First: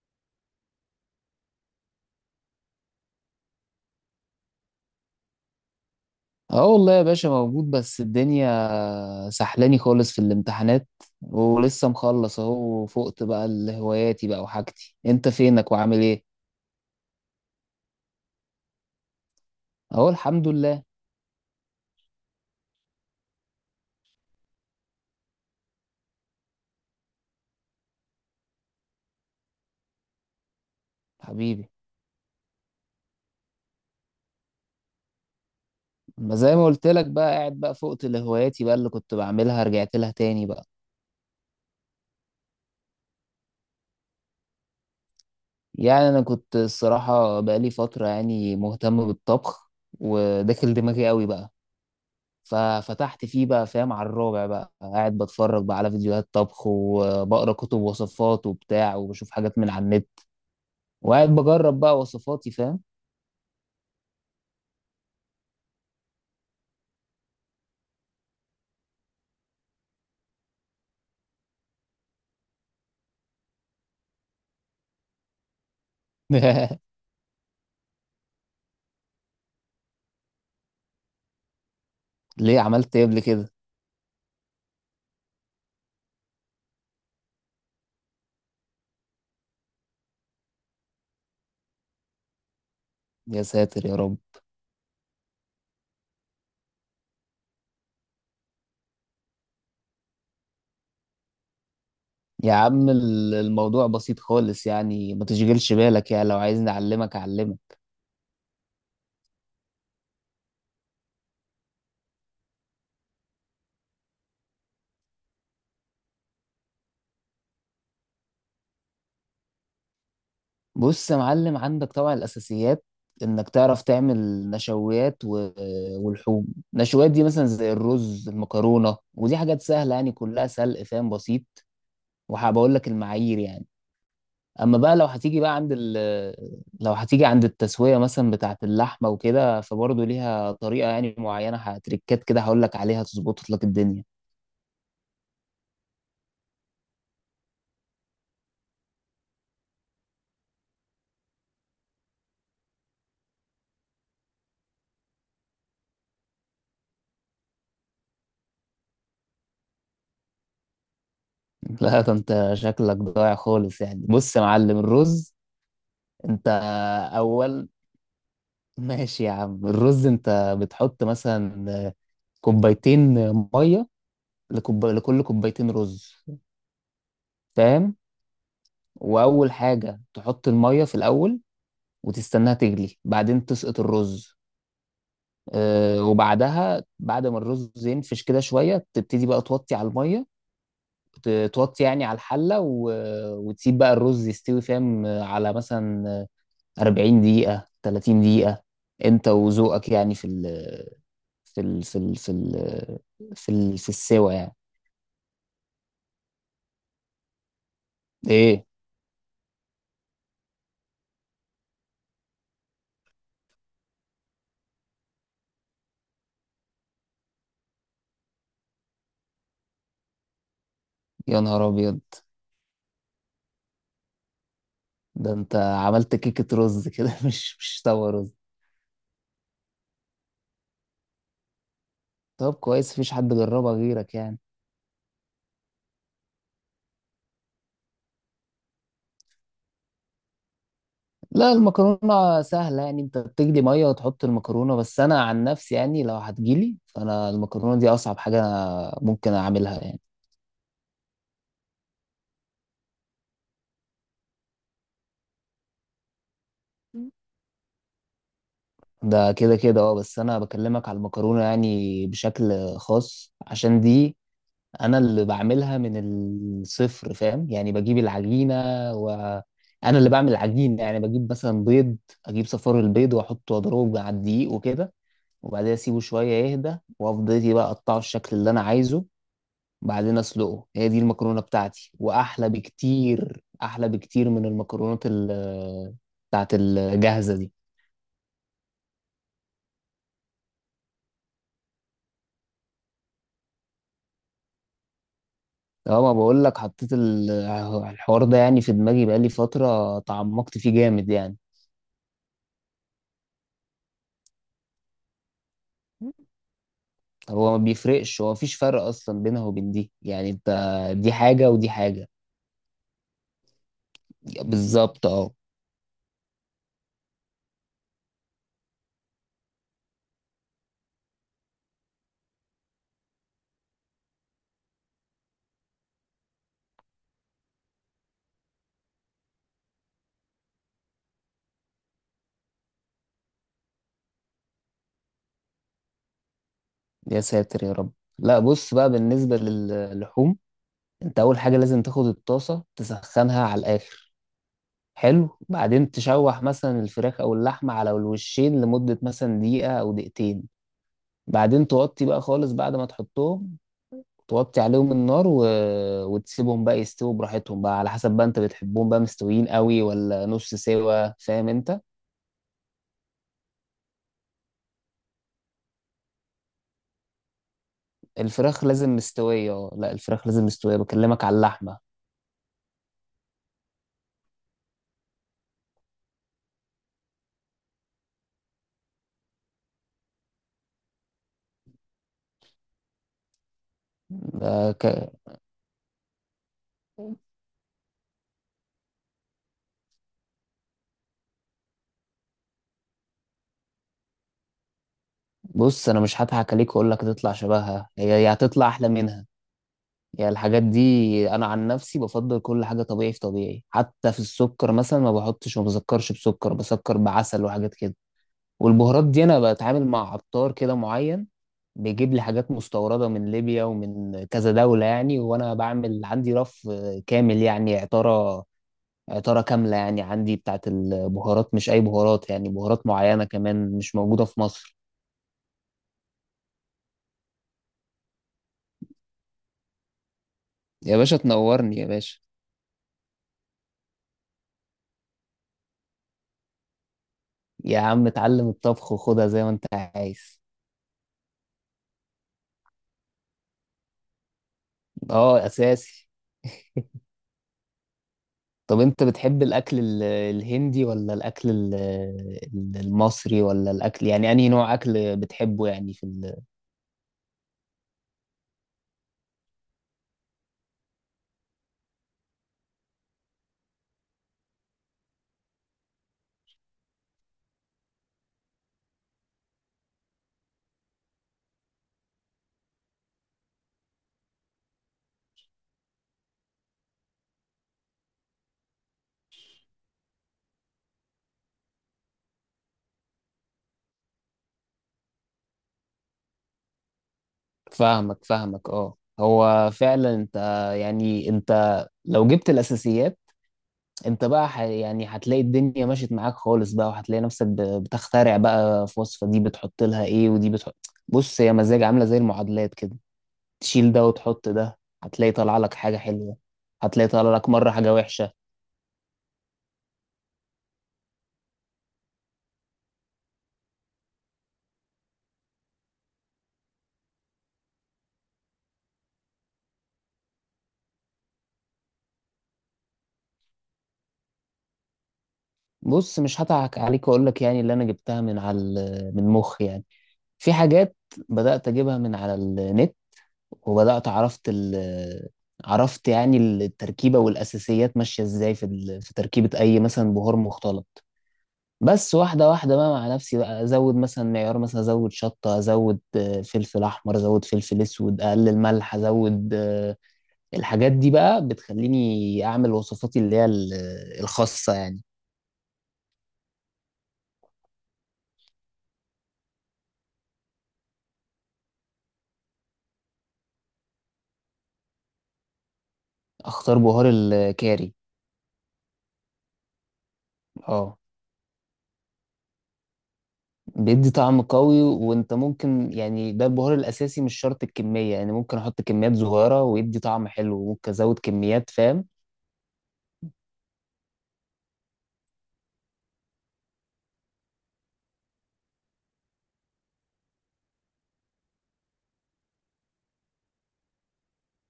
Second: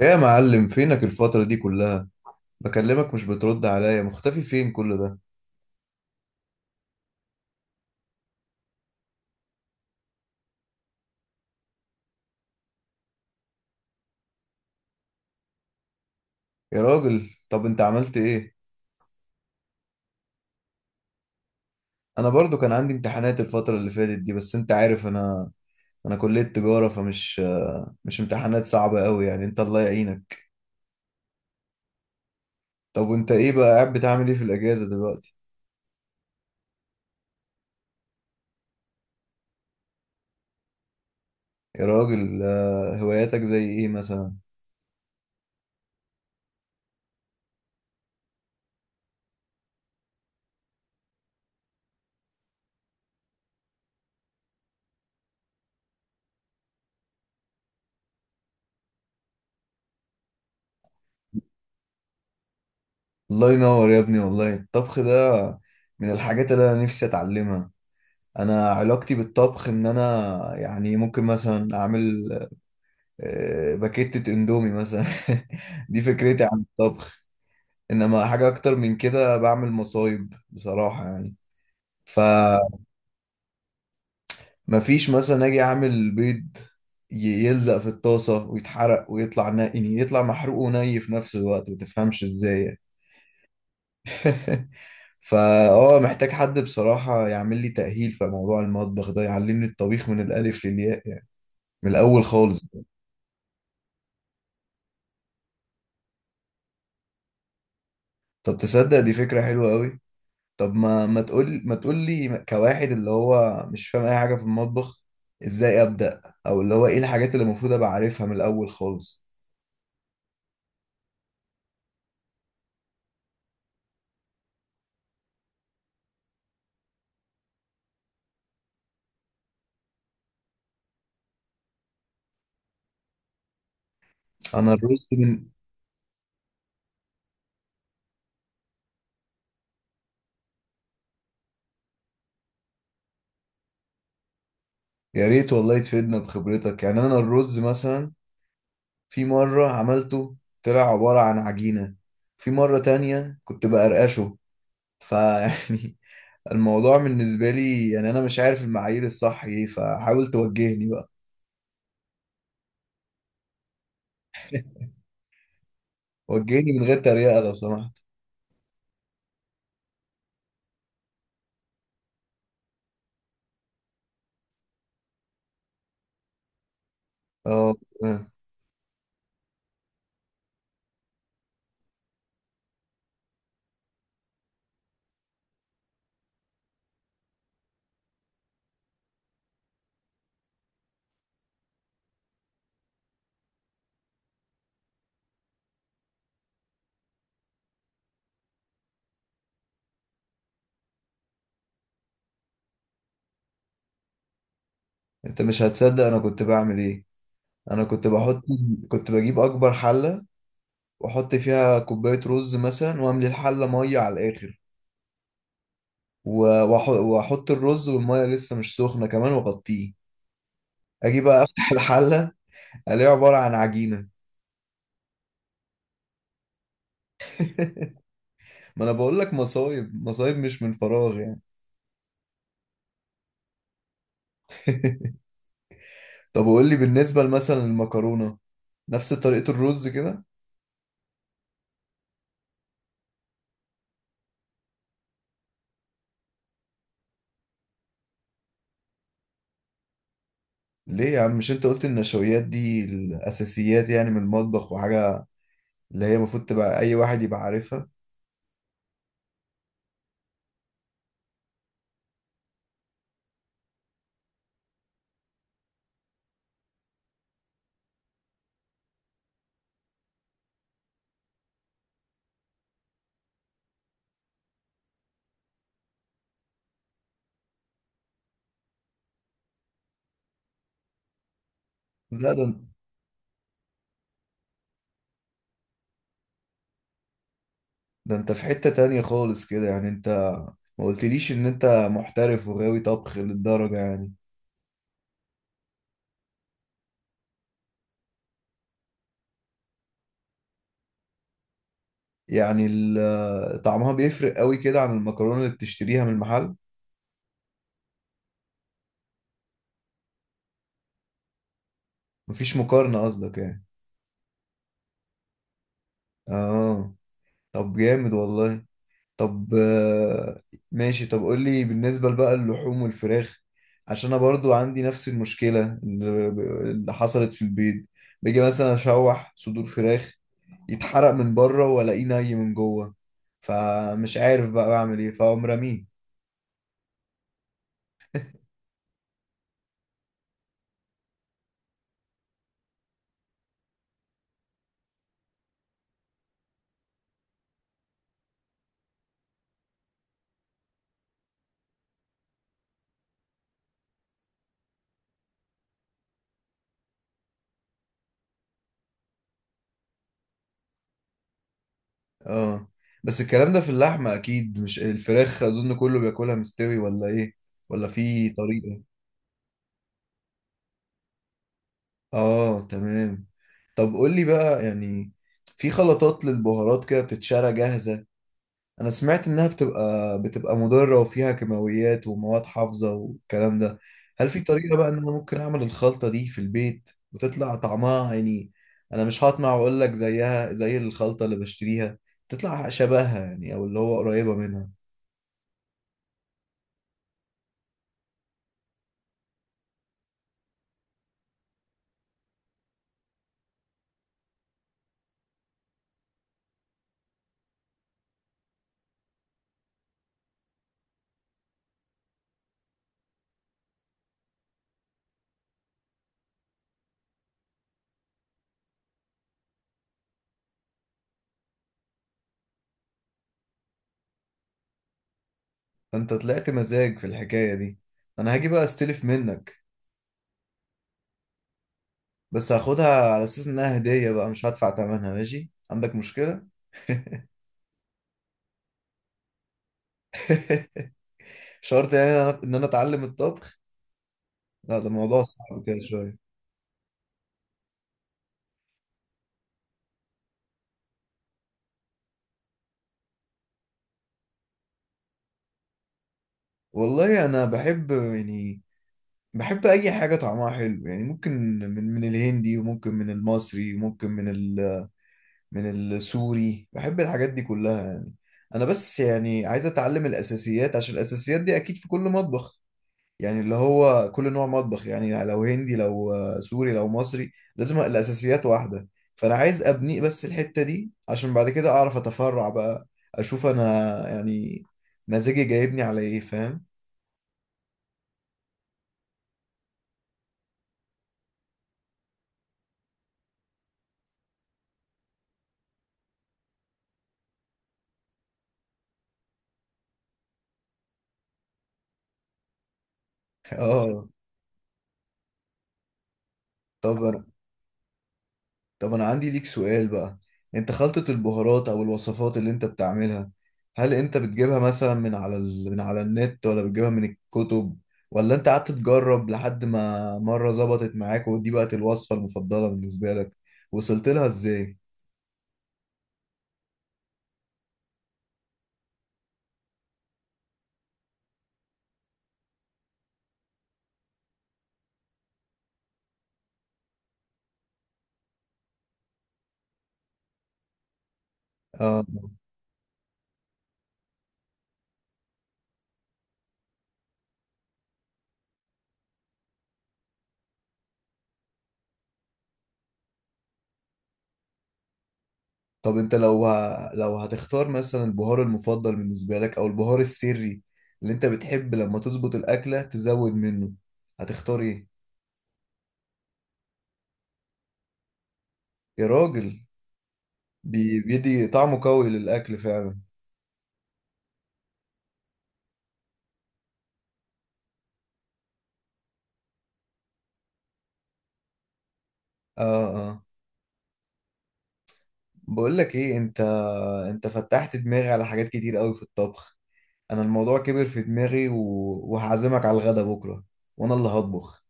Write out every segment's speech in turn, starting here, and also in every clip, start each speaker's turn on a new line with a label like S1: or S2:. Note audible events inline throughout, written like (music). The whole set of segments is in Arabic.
S1: ايه يا معلم، فينك الفترة دي كلها؟ بكلمك مش بترد عليا، مختفي فين كل ده؟
S2: اه والله يا باشا موجود، بس الدنيا سحلاني خالص في الامتحانات، ولسه مخلص اهو. وفقت بقى لهواياتي بقى وحاجتي. انت فينك وعامل ايه؟
S1: يا راجل، طب انت عملت ايه؟
S2: اهو الحمد لله.
S1: انا برضو كان عندي امتحانات الفترة اللي فاتت دي، بس انت عارف انا كلية تجارة، فمش مش امتحانات صعبة قوي يعني، انت الله يعينك.
S2: حبيبي،
S1: طب وانت ايه بقى، قاعد بتعمل ايه في الاجازة دلوقتي؟
S2: ما زي ما قلت لك بقى، قاعد بقى فقت لهواياتي بقى اللي كنت بعملها رجعت لها تاني بقى.
S1: يا راجل، هواياتك زي ايه مثلا؟
S2: يعني انا كنت الصراحة بقى لي فترة يعني مهتم بالطبخ، وداخل دماغي قوي بقى. ففتحت فيه بقى، فاهم، على الرابع بقى، قاعد بتفرج بقى على فيديوهات طبخ، وبقرا كتب وصفات وبتاع، وبشوف حاجات من على النت، وقاعد بجرب بقى وصفاتي، فاهم.
S1: الله ينور يا ابني، والله الطبخ ده من الحاجات اللي انا نفسي اتعلمها. انا علاقتي بالطبخ ان انا، يعني ممكن مثلا اعمل باكيتة اندومي مثلا. (laughs) دي فكرتي عن
S2: (laughs)
S1: الطبخ. انما حاجة اكتر من كده بعمل مصايب بصراحة يعني،
S2: ليه،
S1: فمفيش.
S2: عملت ايه قبل كده؟
S1: مثلا اجي اعمل بيض، يلزق في الطاسة ويتحرق، ويطلع نقي، يعني يطلع محروق وني في نفس الوقت، متفهمش ازاي يعني.
S2: يا ساتر يا رب.
S1: (laughs) فا محتاج حد بصراحة يعمل لي تأهيل في موضوع المطبخ ده، يعلمني الطبيخ من الألف للياء يعني، من الأول
S2: يا
S1: خالص.
S2: عم الموضوع بسيط خالص يعني، ما تشغلش بالك يعني. لو عايزني اعلمك اعلمك.
S1: طب تصدق دي فكرة حلوة أوي؟ طب ما تقول لي كواحد اللي هو مش فاهم اي حاجه في المطبخ، ازاي ابدا؟ او اللي هو ايه الحاجات اللي المفروض ابقى عارفها من الاول خالص؟
S2: بص يا معلم، عندك طبعا الاساسيات، انك تعرف تعمل نشويات و... والحوم. نشويات دي مثلا زي الرز المكرونه، ودي حاجات سهله يعني، كلها سلق فاهم، بسيط. وهبقول لك المعايير يعني.
S1: انا
S2: اما بقى
S1: الرز
S2: لو هتيجي
S1: من،
S2: بقى عند ال لو هتيجي عند التسويه مثلا بتاعه اللحمه وكده، فبرضه ليها طريقه يعني معينه، هتريكات كده هقول لك عليها تظبط لك الدنيا.
S1: يا ريت والله تفيدنا بخبرتك. يعني انا الرز مثلا، في مره عملته طلع عباره عن عجينه، في مره تانية كنت بقرقشه، فيعني (laughs) الموضوع بالنسبه لي يعني انا مش عارف المعايير الصح ايه، فحاول توجهني بقى.
S2: (laughs) لا ده انت شكلك ضايع خالص يعني. بص يا معلم، الرز، انت
S1: وجهني من غير تريقه لو
S2: اول
S1: سمحت.
S2: (laughs) ماشي يا عم، الرز انت بتحط مثلا كوبايتين ميه لكل كوبايتين رز،
S1: اه،
S2: فاهم.
S1: تمام.
S2: واول حاجه تحط الميه في الاول، وتستناها تغلي، بعدين تسقط الرز، وبعدها بعد ما الرز ينفش كده شويه تبتدي بقى توطي على الميه، توطي يعني على الحله و... وتسيب بقى الرز يستوي، فاهم، على مثلا 40 دقيقه، 30 دقيقه، انت وذوقك يعني في ال... في ال... في ال... في ال... في ال... في السوا يعني.
S1: انت مش هتصدق انا كنت بعمل ايه. انا كنت بحط،
S2: ايه؟
S1: كنت بجيب اكبر حله واحط فيها كوبايه رز مثلا، واملي الحله ميه على الاخر، واحط الرز والميه لسه مش سخنه كمان واغطيه. اجي
S2: يا
S1: بقى
S2: نهار
S1: افتح (laughs)
S2: ابيض،
S1: الحله، الاقيها عباره عن عجينه.
S2: ده انت عملت كيكه رز كده، (laughs) مش
S1: (laughs)
S2: طوى رز.
S1: ما انا بقول لك، مصايب مصايب مش من فراغ يعني.
S2: طب كويس مفيش حد جربها غيرك يعني.
S1: (laughs) طب قول لي بالنسبه مثلا للمكرونه، نفس طريقه الرز كده؟
S2: لا المكرونة سهلة يعني، انت بتجلي مية وتحط المكرونة. بس انا عن نفسي يعني لو هتجيلي، فانا المكرونة دي اصعب حاجة أنا ممكن اعملها يعني.
S1: ليه يا عم، مش انت قلت النشويات دي الاساسيات يعني من المطبخ وحاجه، اللي هي المفروض تبقى اي واحد يبقى عارفها؟
S2: ده كده اه، بس انا بكلمك على المكرونة يعني بشكل خاص، عشان دي انا اللي بعملها من الصفر، فاهم. يعني بجيب العجينة وانا اللي بعمل العجين يعني. بجيب مثلا بيض، اجيب صفار البيض واحطه واضربه مع الدقيق وكده، وبعدها اسيبه شوية يهدى، وافضل إيه بقى اقطعه الشكل اللي انا عايزه. بعدين اسلقه، هي دي المكرونه بتاعتي،
S1: لا
S2: واحلى
S1: ده
S2: بكتير، احلى بكتير من المكرونات ال بتاعت الجاهزه دي.
S1: ده انت في حتة تانية خالص كده يعني. انت ما قلتليش ان انت محترف وغاوي طبخ للدرجة يعني.
S2: اه ما بقول لك، حطيت الحوار ده يعني في دماغي بقالي فتره، تعمقت فيه جامد يعني.
S1: يعني ال- طعمها بيفرق قوي كده عن المكرونة اللي بتشتريها من المحل؟
S2: هو ما بيفرقش، هو مفيش فرق اصلا بينها وبين دي يعني، انت دي حاجه ودي حاجه.
S1: مفيش مقارنة قصدك يعني؟
S2: بالظبط اه.
S1: اه. طب جامد والله. طب ماشي. طب قول لي بالنسبة بقى اللحوم والفراخ، عشان انا برضو عندي نفس المشكلة اللي، اللي حصلت في البيض. باجي مثلا اشوح صدور فراخ، يتحرق من بره والاقيه ني من جوه، فمش عارف بقى بعمل ايه، فاقوم رميه.
S2: يا ساتر يا رب. لا بص بقى بالنسبه للحوم، انت اول حاجه لازم تاخد الطاسه تسخنها على الاخر، حلو. بعدين تشوح مثلا الفراخ او اللحمه على الوشين لمده مثلا دقيقه او دقيقتين، بعدين توطي بقى خالص بعد ما تحطهم، توطي عليهم النار و... وتسيبهم بقى يستووا براحتهم بقى، على حسب بقى انت بتحبهم بقى مستويين قوي ولا نص سوا، فاهم انت.
S1: اه، بس الكلام ده في اللحمة اكيد مش الفراخ، اظن كله بياكلها مستوي ولا ايه؟ ولا في
S2: الفراخ
S1: طريقة؟
S2: لازم مستويه، اه لا الفراخ لازم مستويه، بكلمك على اللحمه.
S1: اه، تمام. طب قول لي بقى يعني، في خلطات للبهارات كده بتتشرى جاهزة، انا سمعت انها بتبقى مضرة وفيها كيماويات ومواد حافظة والكلام ده. هل في
S2: ده
S1: طريقة بقى ان انا
S2: ك...
S1: ممكن اعمل الخلطة دي في البيت وتطلع طعمها يعني، انا مش هطمع واقول لك زيها زي الخلطة اللي بشتريها، تطلع شبهها يعني، او اللي هو قريبة منها؟
S2: بص انا مش هضحك عليك واقول لك تطلع شبهها، هي هي هتطلع احلى منها يعني. الحاجات دي انا عن نفسي بفضل كل حاجه طبيعي في طبيعي، حتى في السكر مثلا ما بحطش، ما بسكرش بسكر بعسل وحاجات كده. والبهارات دي انا بتعامل مع عطار كده معين، بيجيب لي حاجات مستورده من ليبيا ومن كذا دوله يعني. وانا بعمل عندي رف كامل يعني عطاره، عطاره كامله يعني، عندي بتاعت البهارات، مش اي بهارات يعني، بهارات معينه كمان مش موجوده في مصر.
S1: انت طلعت مزاج في الحكاية دي. انا هاجي بقى استلف منك،
S2: يا باشا تنورني يا باشا.
S1: بس هاخدها على اساس انها هدية بقى، مش هدفع ثمنها. ماشي عندك مشكلة؟
S2: يا عم اتعلم الطبخ وخدها زي ما انت عايز.
S1: (laughs) شرط يعني ان انا إن أنا اتعلم الطبخ؟ لا ده الموضوع
S2: اه
S1: صعب كده
S2: اساسي.
S1: شوية.
S2: طب انت بتحب الاكل الهندي ولا الاكل المصري، ولا الاكل يعني انهي نوع اكل بتحبه يعني في
S1: والله انا بحب يعني، بحب اي حاجه طعمها حلو يعني. ممكن من الهندي، وممكن من المصري، وممكن من ال، من السوري، بحب الحاجات دي كلها يعني. انا بس يعني عايز اتعلم الاساسيات، عشان الاساسيات دي اكيد في كل مطبخ، يعني اللي هو كل نوع مطبخ، يعني لو هندي لو سوري لو مصري، لازم الاساسيات واحده. فانا عايز ابني بس الحته دي، عشان بعد كده اعرف اتفرع بقى، اشوف انا يعني مزاجي جايبني على ايه، فاهم؟
S2: فاهمك فاهمك اه. هو فعلا انت يعني انت لو جبت الاساسيات، انت بقى يعني هتلاقي الدنيا مشيت معاك خالص بقى، وهتلاقي نفسك بتخترع بقى في وصفة، دي بتحط لها ايه ودي بتحط. بص هي مزاج، عاملة زي المعادلات كده،
S1: (laughs)
S2: تشيل ده
S1: اه.
S2: وتحط ده هتلاقي طالع لك حاجة حلوة، هتلاقي
S1: طب
S2: طالع لك مرة حاجة وحشة.
S1: طب أنا عندي ليك سؤال بقى. أنت خلطة البهارات أو الوصفات اللي أنت بتعملها، هل أنت بتجيبها مثلا من على ال... من على النت، ولا بتجيبها من الكتب، ولا أنت قعدت تجرب لحد ما مرة ظبطت معاك ودي بقت الوصفة المفضلة بالنسبة لك؟ وصلت لها إزاي؟
S2: بص مش هضحك عليك واقول لك يعني اللي انا جبتها من من مخي يعني. في حاجات بدأت اجيبها من على النت، وبدأت عرفت ال، عرفت يعني التركيبة والأساسيات ماشية ازاي في تركيبة أي مثلا بهار مختلط.
S1: آه.
S2: بس واحدة واحدة بقى مع نفسي بقى أزود مثلا معيار، مثلا أزود شطة، أزود فلفل أحمر، أزود فلفل أسود، أقلل ملح، أزود الحاجات دي بقى بتخليني أعمل وصفاتي اللي هي الخاصة يعني.
S1: طب أنت لو ه... لو هتختار مثلا البهار المفضل بالنسبة لك أو البهار السري، اللي أنت بتحب لما تظبط الأكلة تزود منه، هتختار إيه؟
S2: أختار بهار الكاري.
S1: يا راجل،
S2: اه
S1: بي... بيدي طعمه قوي للأكل فعلا.
S2: بيدي طعم قوي، وانت ممكن يعني ده البهار الاساسي، مش شرط الكميه يعني، ممكن احط كميات صغيره ويدي طعم حلو، وممكن ازود كميات، فاهم.
S1: اه، اه، بقول لك ايه، انت، انت فتحت دماغي على حاجات كتير قوي في الطبخ. انا الموضوع كبر في دماغي و... وهعزمك على الغدا بكره، وانا اللي هطبخ.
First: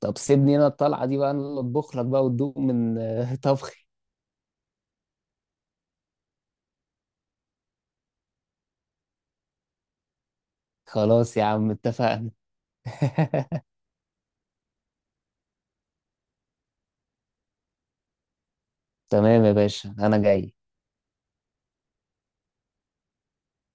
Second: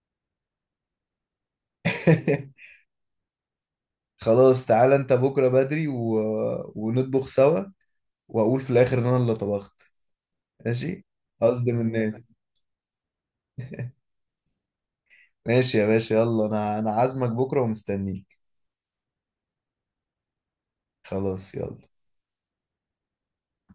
S2: طب سيبني انا الطلعه دي بقى، انا اللي اطبخ لك بقى وتدوق
S1: (laughs)
S2: من (laughs) طبخي.
S1: خلاص تعالى انت بكره بدري و... ونطبخ سوا، واقول في الاخر ان انا اللي طبخت. ماشي؟
S2: خلاص يا عم
S1: قصدي من
S2: اتفقنا.
S1: الناس.
S2: (laughs)
S1: ماشي يا باشا، يلا، انا عازمك بكره ومستنيك.
S2: تمام يا باشا انا جاي.
S1: خلاص يلا